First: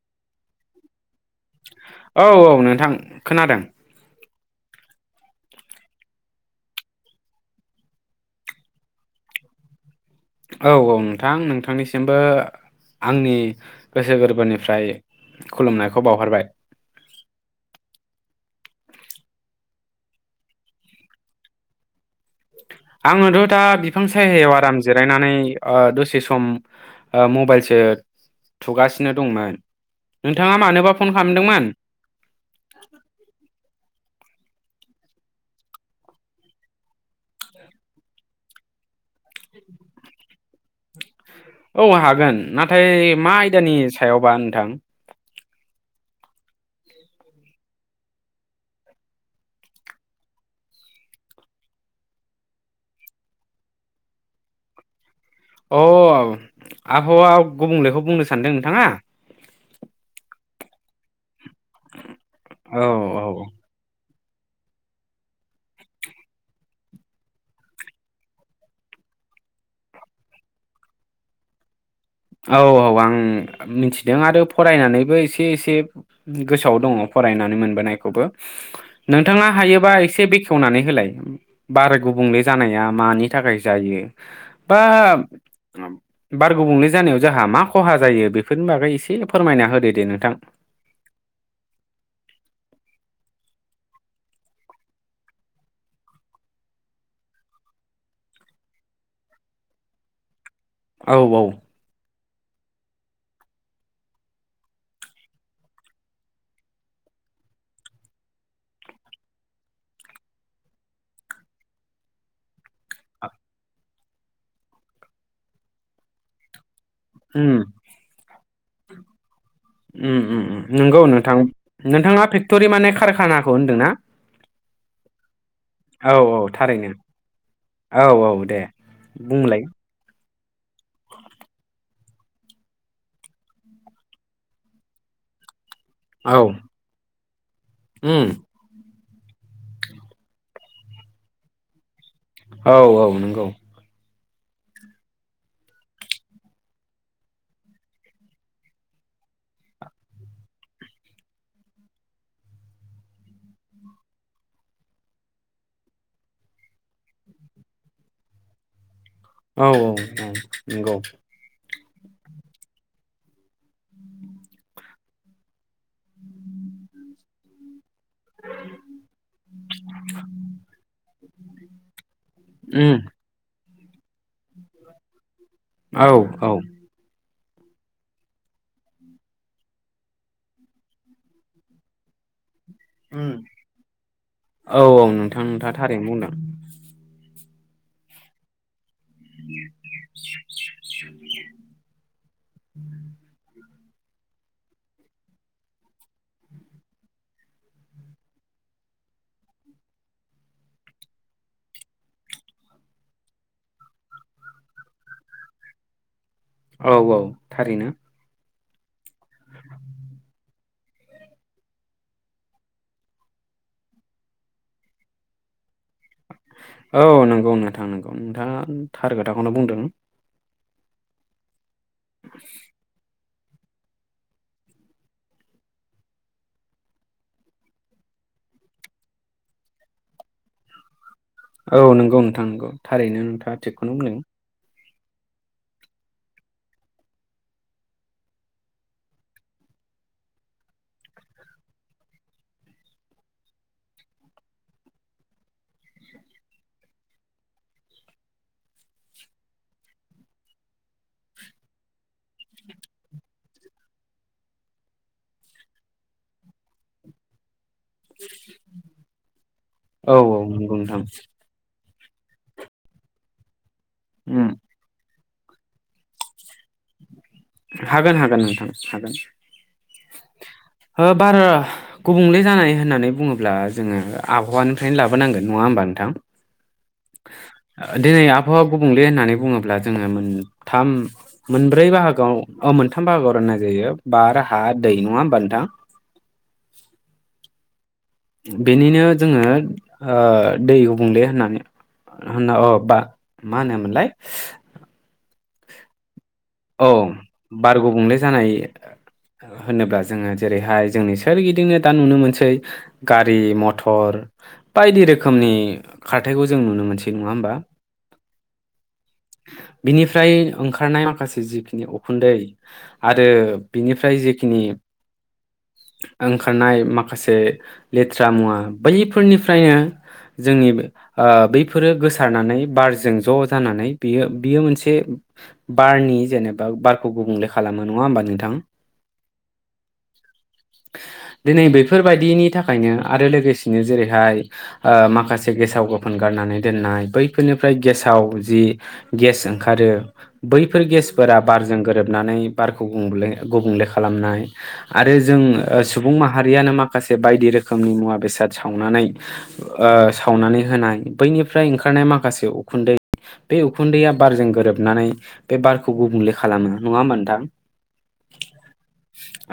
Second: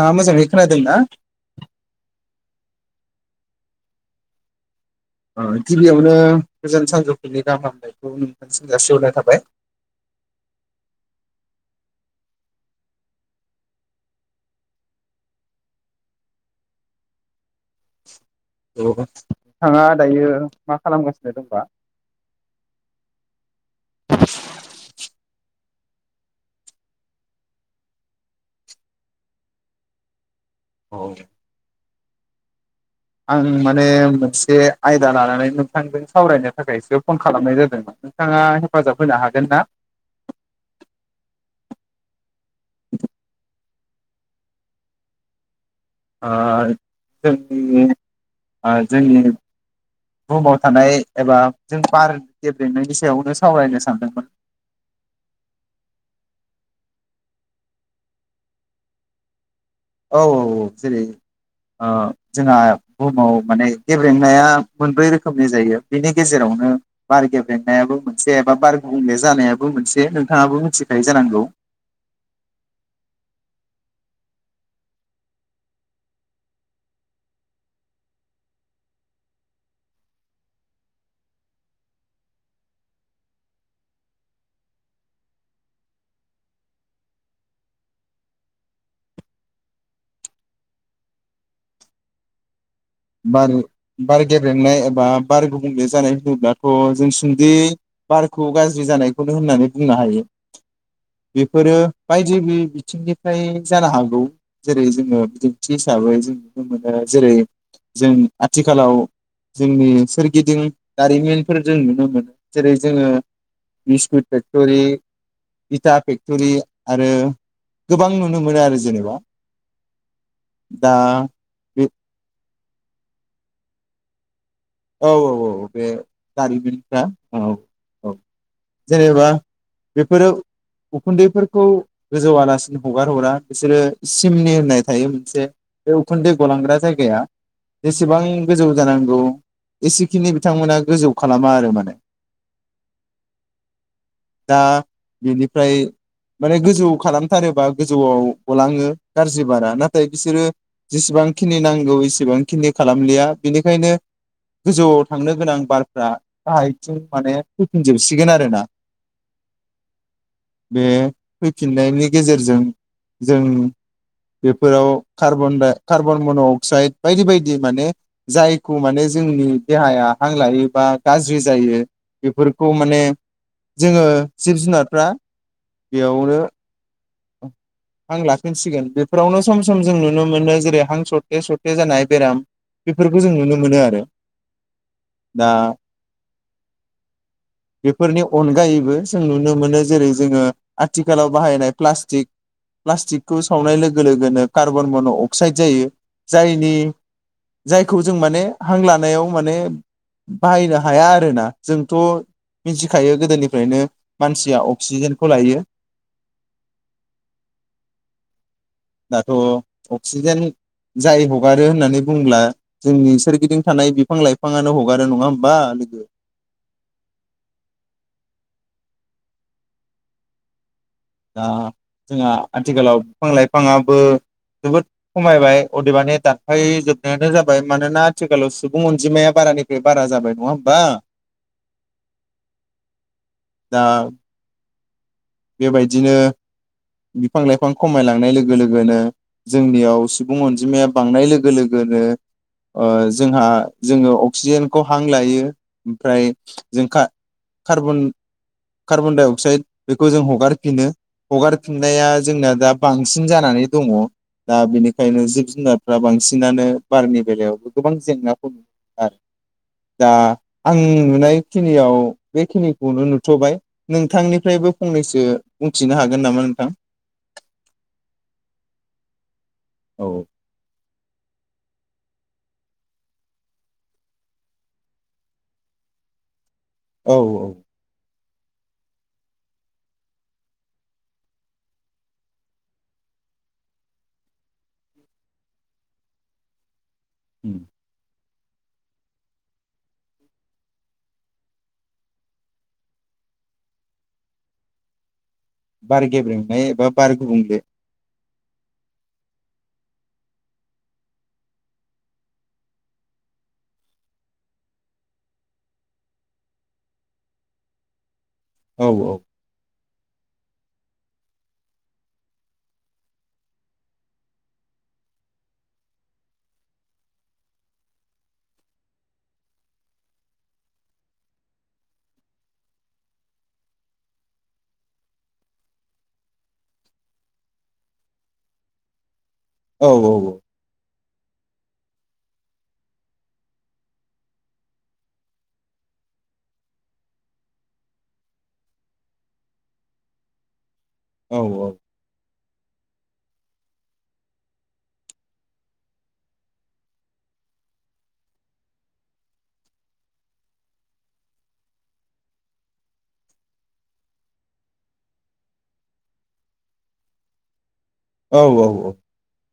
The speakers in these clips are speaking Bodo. आ म ज [unintelligible] औ औ नोंथां। खोनादों। गिबियावनो गोजोन सानजौफुनि गाहाम हामलायनायखौ नोंथांसिम जासिहरनाय थाबाय। औ औ नोंथां नोंथांनिसिमबो आंनि गोसो गोरबोनिफ्राय खुलुमनायखौ बावहरबाय। औ नोंथाङा दायो मा खालामगासिनो दंबा। आंथ' दा। बिफां सायायाव आराम जिरायनानै दसे सम मबाइलसो थुगासिनो दंमोन। नोंथाङा मानोबा फन खालामदोंमोन? आं माने मोनसे आयदा लानानै नोंथांजों सावरायनो थाखायसो फन खालामनाय जादोंमोन नोंथाङा हेफाजाब होनो हागोन ना? औ हागोन नाथाय मा आयदानि सायावबा नोंथां? ओ जोंनि जोंनि बुहुमाव थानाय एबा जों बार गेबेंनायनि सायावनो सावरायनो सानदोंमोन। अ आबहावा गुबुंलेखौ बुंनो सानदों नोंथाङा? औ औ जेरै जोंहा औ औ बुहुमाव माने [unintelligible] मोनब्रै रोखोमनि जायो बेनि गेजेरावनो बार गेबेेंनायाबो मोनसे एबा बार गुबुंले जानायाबो मोनसे नोंथाङाबो मिथिखायो जानांगौ। औ औ आं मिथिदों आरो फरायनानैबो एसे एसे गोसोआव दङ फरायनानै मोनबोनायखौबो नोंथाङा हायोबा एसे बेखेवनानै होलाय बार गुबुंले जानाया मानि थाखाय जायो बा बार गुबुंले जानायाव जोंहा मा खहा जायो बेफोरनि बागै एसे फोरमायना होदो दे नोंथां। बार बार गेब्रेंनाय एबा बार गुबुंले जानाय होनोब्लाथ' जों सुंदियै बारखौ गाज्रि जानायखौनो होननानै बुंनो हायो। औ बेफोरो बायदि बिथिंनिफ्राय जानो हागौ जेरै जोङो बिदिन्थि हिसाबै जों नुनो मोनो जेरै जों आथिखालाव जोंनि सोरगिदिं दारिमिनफोर जों नुनो मोनो जेरै जोङो बिस्कुट फेक्टरि, इटा फेक्टरि। आरो उम गोबां नुनो। नुनो मोनो आरो जेनेबा। उम उम दा नोंगौ नोंथां बे नोंथाङा [unintelligible] [unintelligible] माने कारखानाखौ होनदोंना? औ औ औ। बे औ औ थारैनो दारिमिनफ्रा औ औ औ जेनेबा बुंलाय बेफोरो उखुन्दैफोरखौ गोजौ आलासिनो हगार हरा बिसोरो सिमनि होननाय थायो मोनसे बे उखुन्दै औ गलांग्रा जायगाया जेसेबां उम गोजौ जानांगौ औ। एसेखिनि बिथांमोना गोजौ खालामा आरो माने। औ औ नंगौ। दा बेनिफ्राय माने गोजौ खालामथारोबा गोजौआव गलाङो गाज्रि बारा नाथाय बिसोरो जेसेबां खिनि नांगौ एसेबां खिनि खालामलिया बेनिखायनो गोजौआव थांनो गोनां बारफ्रा गाहायथिं माने फैफिनजोबसिगोन आरोना। औ औ औ नंगौ। फिननायनि गेजेरजों जों बेफोराव कार्बन- कार्बन मन' अक्साइड बायदि बायदि माने [unintelligible] माने जोंनि देहाया हां लायोबा गाज्रि जायो बेफोरखौ उम माने जोङो जिब -जुनारफ्रा औ बेयावनो औ। हां लाफिनसिगोन बेफोरावनो सम सम जों नुनो मोनो जेरै हां सरथे सरथे जानाय बेराम बेफोरखौ उम जों नुनो मोनो आरो औ औ नोंथां दा नोंथाङा थारैनो बुंदों बेफोरनि अनगायैबो जों नुनो मोनो जेरै जोङो आथिखालाव बाहायनाय फ्लास्टिक फ्लास्टिकखौ सावनाय लोगो लोगोनो कार्बन मन' अक्साइद जायो जायनि जायखौ जों माने हां लानायाव माने बाहायनो हाया आरोना जोंथ' मिथिखायो गोदोनिफ्रायनो मानसिया अक्सिजेनखौ लायो औ औ थारैनो दाथ' अक्सिजेन जाय हगारो होननानै बुंब्ला जोंनि सोरगिदिं थानाय बिफां लाइफाङानो हगारो नङा होमबा लोगो औ नंगौ नोंथां नंगौ नोंथाङा थार खोथाखौनो बुंदों दा जोंहा आथिखालाव बिफां लाइफाङाबो जोबोद खमायबाय अदेबानि दानफायजोबनायानो जाबाय मानोना आथिखालाव सुबुं अनजिमाया बारानिफ्राय बारा जाबाय नङा होमबा औ नंगौ नोंथां नंगौ थारैनो नोंथाङा दा थिकखौनो बुंदों बेबायदिनो बिफां लाइफां खमायलांनाय लोगो लोगोनो जोंनियाव सुबुं अनजिमाया बांनाय लोगो लोगोनो जोंहा जोङो अक्सिजेनखौ हां लायो ओमफ्राय जों कार्बन कार्बनडाइ अक्साइड बेखौ जों हगारफिनो हगारफिननाया जोंना दा बांसिन जानानै दङ दा बेनिखायनो जिब जुनारफ्रा बांसिनानो बारनि बेलायावबो गोबां जेंनाखौ आरो दा औ औ नंगौ आं नोंथां नुनायखिनियाव बेखिनिखौनो नुथ'बाय उम नोंथांनिफ्रायबो सो बुंथिनो हागोन नामा नोंथां हागोन हागोन नोंथां हागोन औ बारा गुबुंले जानाय होननानै बुङोब्ला जोङो आबहावानिफ्रायनो लाबोनांगोन नङा होमबा नोंथां औ देनाय आब हावा गुबुंले होननानै बुङोब्ला जोङो मोनथाम मोनब्रै बाहागोव मोनथाम बाहागोआव राननाय जायो बार हा दै नङा होमबा नोंथां [inaudible] बेनिनो जोङो दै गुबुंले होननानै होनना अ बा मा होनोमोनलाय बार गेब्रें औ बार गुबुंंले जानाय होनोब्ला जोङो जेरैहाय जोंनि सोरगिदिंनो दा नुनो मोनसै गारि मथर बायदि रोखोमनि खारथायखौ जों नुनो मोनसै नङा होमबा? औ औ बिनिफ्राय ओंखारनाय माखासे जिखिनि उखुन्दै आरो बिनिफ्राय जिखिनि ओंखारनाय माखासे लेथ्रा मुवा बैफोरनिफ्रायनो जोंनि बैफोरो गोसारनानै बारजों ज' जानानै बेयो बियो मोनसे बारनि जेनेबा बारखौ गुबुंले खालामो नङा होमबा नोंथां? औ औ औ दिनै बैफोरबायादिनि थाखायनो आरो लोगोसेनो जेरैहाय माखासे ओ गेसाव गोफोन गारनानै दोननाय बैफोरनिफ्राय गेसाव जि गेस ओंखारो बै फोर गेसफोरा औ बारजों गोरोबनानै बारखौ गुबुंले गुबुंले खालामनाय आरो जों सुबुं माहारियानो माखासे बायदि रोखोमनि मुवा बेसाद सावनानै ओ सावनानै होनाय बैनिफ्राय ओंखारनाय माखासे उखुन्दै बे उखुन्दैया बारजों गोरोबनानै बे बारखौ गुबुंले खालामो नङा होमबा नोंथां? औ औ औ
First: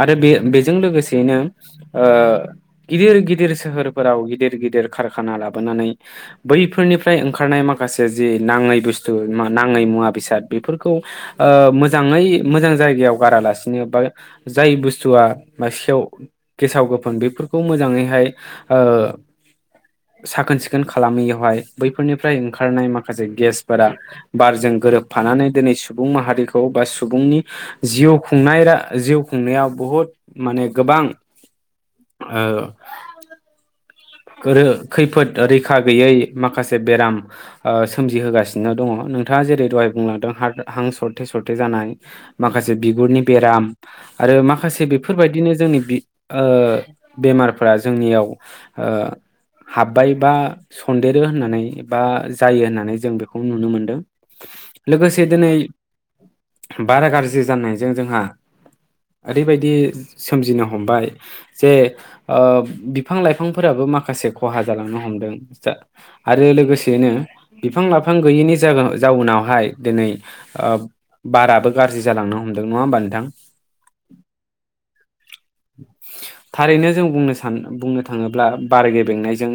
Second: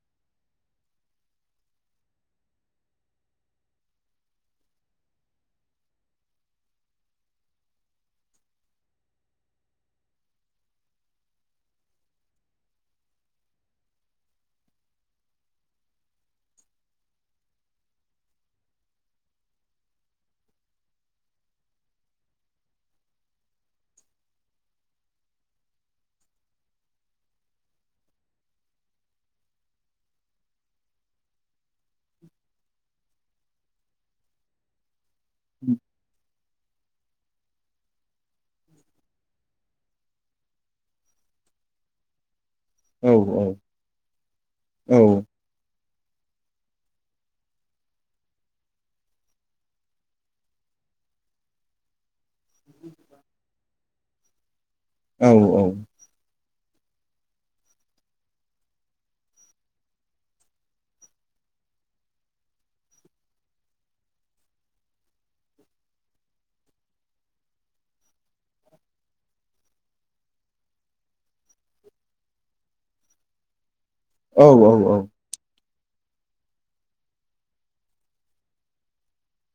आरो बे बेजों लोगोसेयैनो गिदिर गिदिर सोहोरफोराव गिदिर गिदिर कारखाना लाबोनानै बैफोरनिफ्राय ओंखारनाय माखासे जि नाङै बुस्थु नाङै मुवा बेसाद बेफोरखौ मोजाङै मोजां जायगायाव गारालासिनो बा जाय बुस स्थुवा बा सेव गेसाव गोफोन बेफोरखौ मोजाङैहाय साखोन सिखोन खालामैयावहाय बैफोरनिफ्राय ओंखारनाय माखासे गेसफोरा बारजों गोरोबफानानै दिनै सुबुं माहारिखौ बा सुबुंनि जिउ खुंनाय रा‌ जिउ खुंनायाव बुहुद माने गोबां ओ गोरो खैफोद रैखा गैयै माखासे बेराम सोमजिहोगासिनो दङ नोंथाङा जेरै दहाय बुंलांदों हार-हां सरथे सरथे जानाय माखासे औ बिगुरनि बेराम आरो माखासे बेफोरबायदिनो जोंनि बि ओ बेमारफ्रा जोंनियाव हाबबाय बा सनदेरो होननानै बा जायो होननानै जों बेखौ नुनो मोनदों। [inaudible] लोगोसे औ दोनै बारा गाज्रि जानायजों जोंहा ओरैबायदि सोमजिनो हमबाय जे बिफां लाइफां फोराबो माखासे खहा जालांनो हमदों जा आरो लोगोसेनो बिफां लाइफां गैयैनि जा-जाउनावहाय दिनै बाराबो गाज्रि जालांनो हमदों नङा होमबा नोंथां? औ औ औ थारैनो जों बुंनो सान बुंनो थाङो ब्ला बार गेबेंनायजों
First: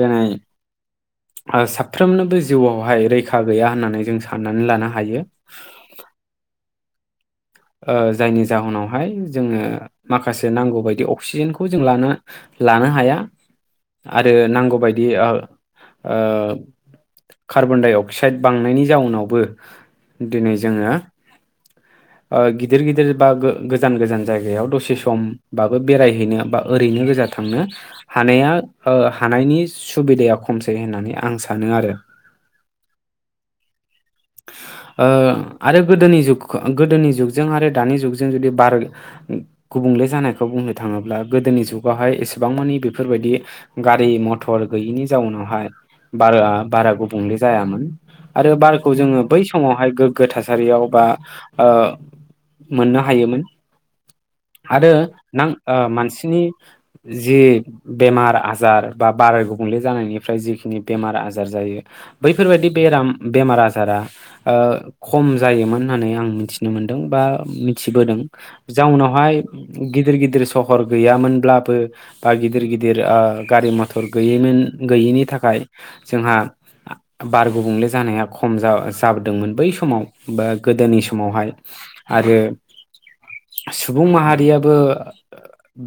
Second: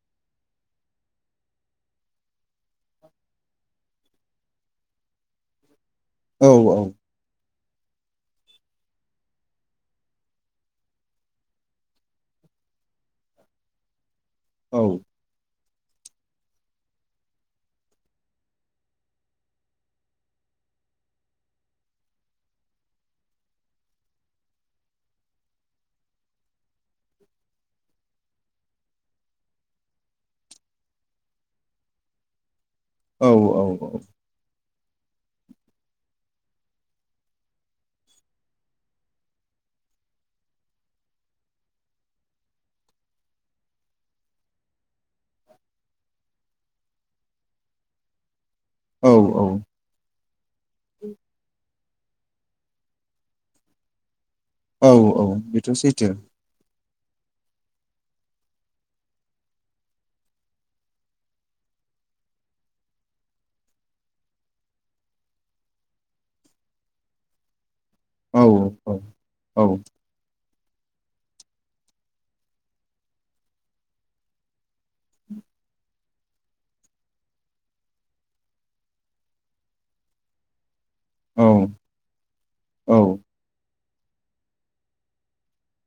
दोनै साफ्रोमनोबो जिउआवहाय रैखा गैया होननानै जों साननानै लानो हायो। औ औ जायनि जाउनावहाय जोङो माखासे नांगौ बायदि अक्सिजेनखौ जों लानो लानो हाया। आरो औ नांगौबायदि कार्बन डाइ अक्साइड बांनायनि जाउनावबो दिनै जोङो गिदिर गिदिर बा गोजान गोजान जायगायाव दसे समबाबो बेरायहैनो बा ओरैनो गोजा थांनो हानाया हानायनि सुबिदाया खमसै होननानै आं सानो आरो। औ औ औ आरो गोदोनि जुग ओ गोदोनि जुगजों आरो दानि जुगजों जुदि बार गुबुंले जानायखौ बुंनो थाङोब्ला गोदोनि जुगावहाय एसेबां मानि बेफोरबायदि गारि मथर गैयिनि जाउनावहाय बारआ बारा गुबुंले जायामोन आरो बार खौ औ जोङो बै औ समावहाय गोग्गो थासारियाव बा ओ मोननो हायोमोन। औ आरो औ नां बेथ' ओ सैथो मानसिनि जि बेमार आजार बा बाराय गुबुंले जानायनिफ्राय जिखिनि बेमार आजार जायो बैफोरबायदि बेराम बेमार आजार जारा ओ खम जायोमोन होन्नानै आं मिथिनो मोनदों बा मिथिबोदों औ जाउनावहाय औ गिदिर गिदिर सहर गैयामोनब्लाबो बा गिदिर गिदिर ओ गारि मथर गैयैमोन गैयैनि थाखाय जोंहा बार आ‌ गुबुंले जानाया खम जा जाबोदोंमोन बै समाव बा गोदोनि औ समावहाय आरो औ सुबुं माहारियाबो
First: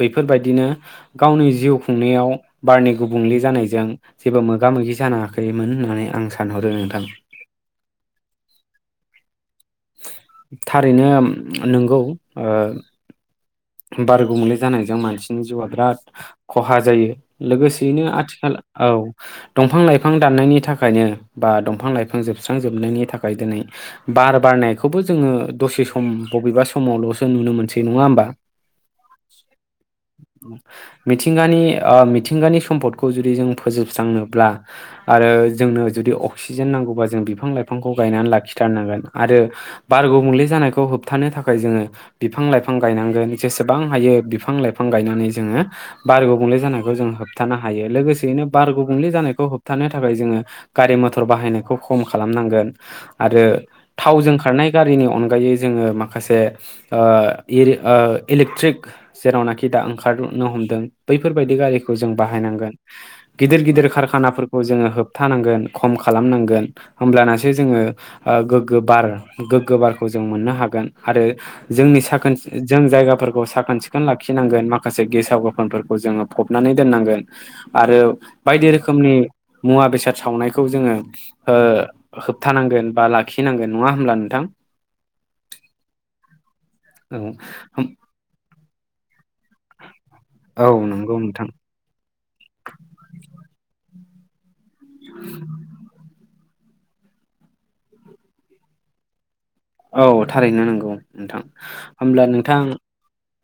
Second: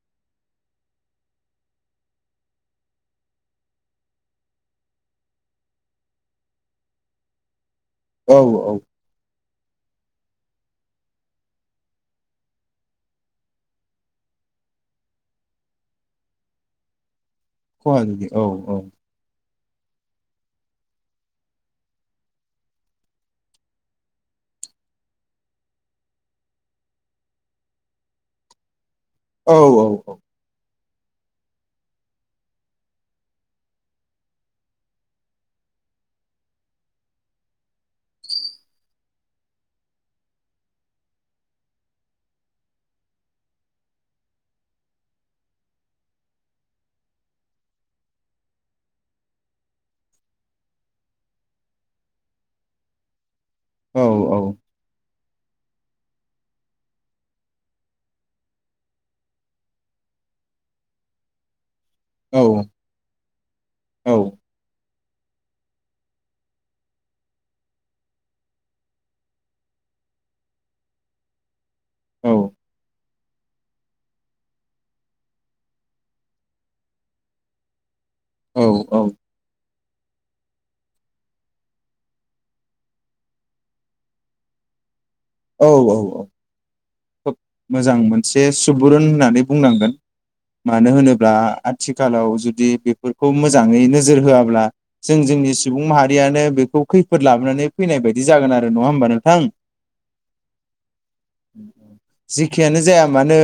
बैफोरबायदिनो गावनि जिउ खुंनायाव बारनि गुबुंले जानायजों जेबो मोगा मोगि जानाङाखैमोन होननानै आं सानहरो नोंथां। औ औ थारैनो नंगौ ओ बारगुंबुंले जानायजों मानसिनि जिउआ बिराद खहा जायो। खहा लोगोसेयैनो गोग्लैयो आथिखाल औ दंफां लाइफां दाननायनि थाखायनो बा दंफां लाइफां जोबस्रांजोबनायनि थाखाय दिनै बार बारनायखौबो जोङो दसे सम बबेबा समावल'सो नुनो मोनसै नङा होमबा? औ औ औ मिथिंगानि ओ मिथिंगानि सम्फदखौ जुदि जों फोजोबस्रांनोब्ला आरो जोंनो जुदि अक्सिजेन नांगौबा जों बिफां लाइफांखौ गायनानै लाखिथारनांगोन आरो बार गुबुंले जानायखौ होबथानो थाखाय जोङो बिफां लाइफां गायनांगोन। जेसेबां हायो बिफां लाइफां गायनानै जोङो बार गुबुंले जानायखौ जों होबथानो हायो लोगोसेयैनो बार गुबुंले जानायखौ होबथानो थाखाय जोङो गारि मथर बाहायनायखौ खम खालामनांगोन आरो औ थावजों खारनाय गारिनि अनगायै अनगायै जोङो माखासे ओ इरि ओ इलेकट्रिक जेरावनाखि दा ओंखारनो हमदों बैफोरबायदि गारिखौ जों औ बाहायनांगोन गिदिर गिदिर खारखानाफोरखौ जोङो होब थानांगोन खम खालामनांगोन होमब्लानासो जोङो ओ गोग्गो बार गोग्गो बारखौ जों मोननो हागोन आरो जोंनि साखोन सि जों जायगा फोरखौ साखोन सिखोन लाखिनांगोन माखासे गेसाव गोफोनफोरखौ जोङो फबनानै दोननांगोन आरो बायदि औ औ रोखोमनि मुवा बेसाद सावनायखौ जोङो होबथानांगोन बा लाखिनांगोन नङा होमब्ला नोंथां? औ औ औ औ खोब मोजां मोन एसे सुबुरुन होननानै बुंनांगोन औ मानो नंगौ होनोब्ला नोंथां आथिखालाव जुदि बेफोरखौ मोजाङैनो नोजोर होआब्ला जों जोंनि सुबुं माहारियानो बे खौ खैफोद लाबोनानै फैनाय बायदि जागोन आरो नङा होमबा नोंथां? औ थारैनो नंगौ नोंथां होमब्ला नोंथां जेखियानो जाया मानो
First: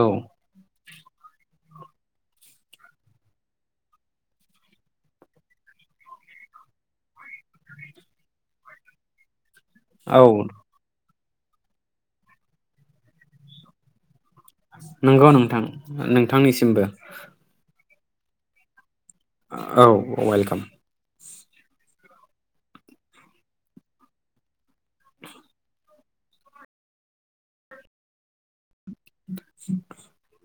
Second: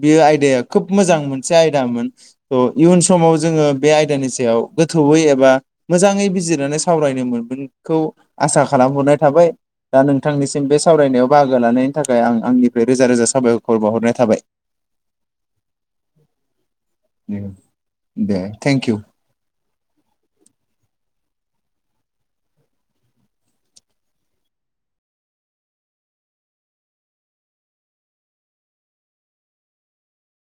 बेयो औ- आयदाया खोब मोजां मोनसे आयदामोन अ इयुन समाव जोङो बे आयदानि सायाव गोथौयै एबा मोजाङै बिजिरनानै सावरायनो मोनगोनखौ आसा खालामहरनाय थाबाय। दा औ नोंथांनिसिम बे फरायनायाव बाहागो लानायनि थाखाय आं आंनिफ्राय रोजा रोजा साबायखर बावहरनाय थाबाय। नंगौ नोंथां नोंथांनिसिमबो। दे थेंकइउ। औ वेलकाम [inaudible]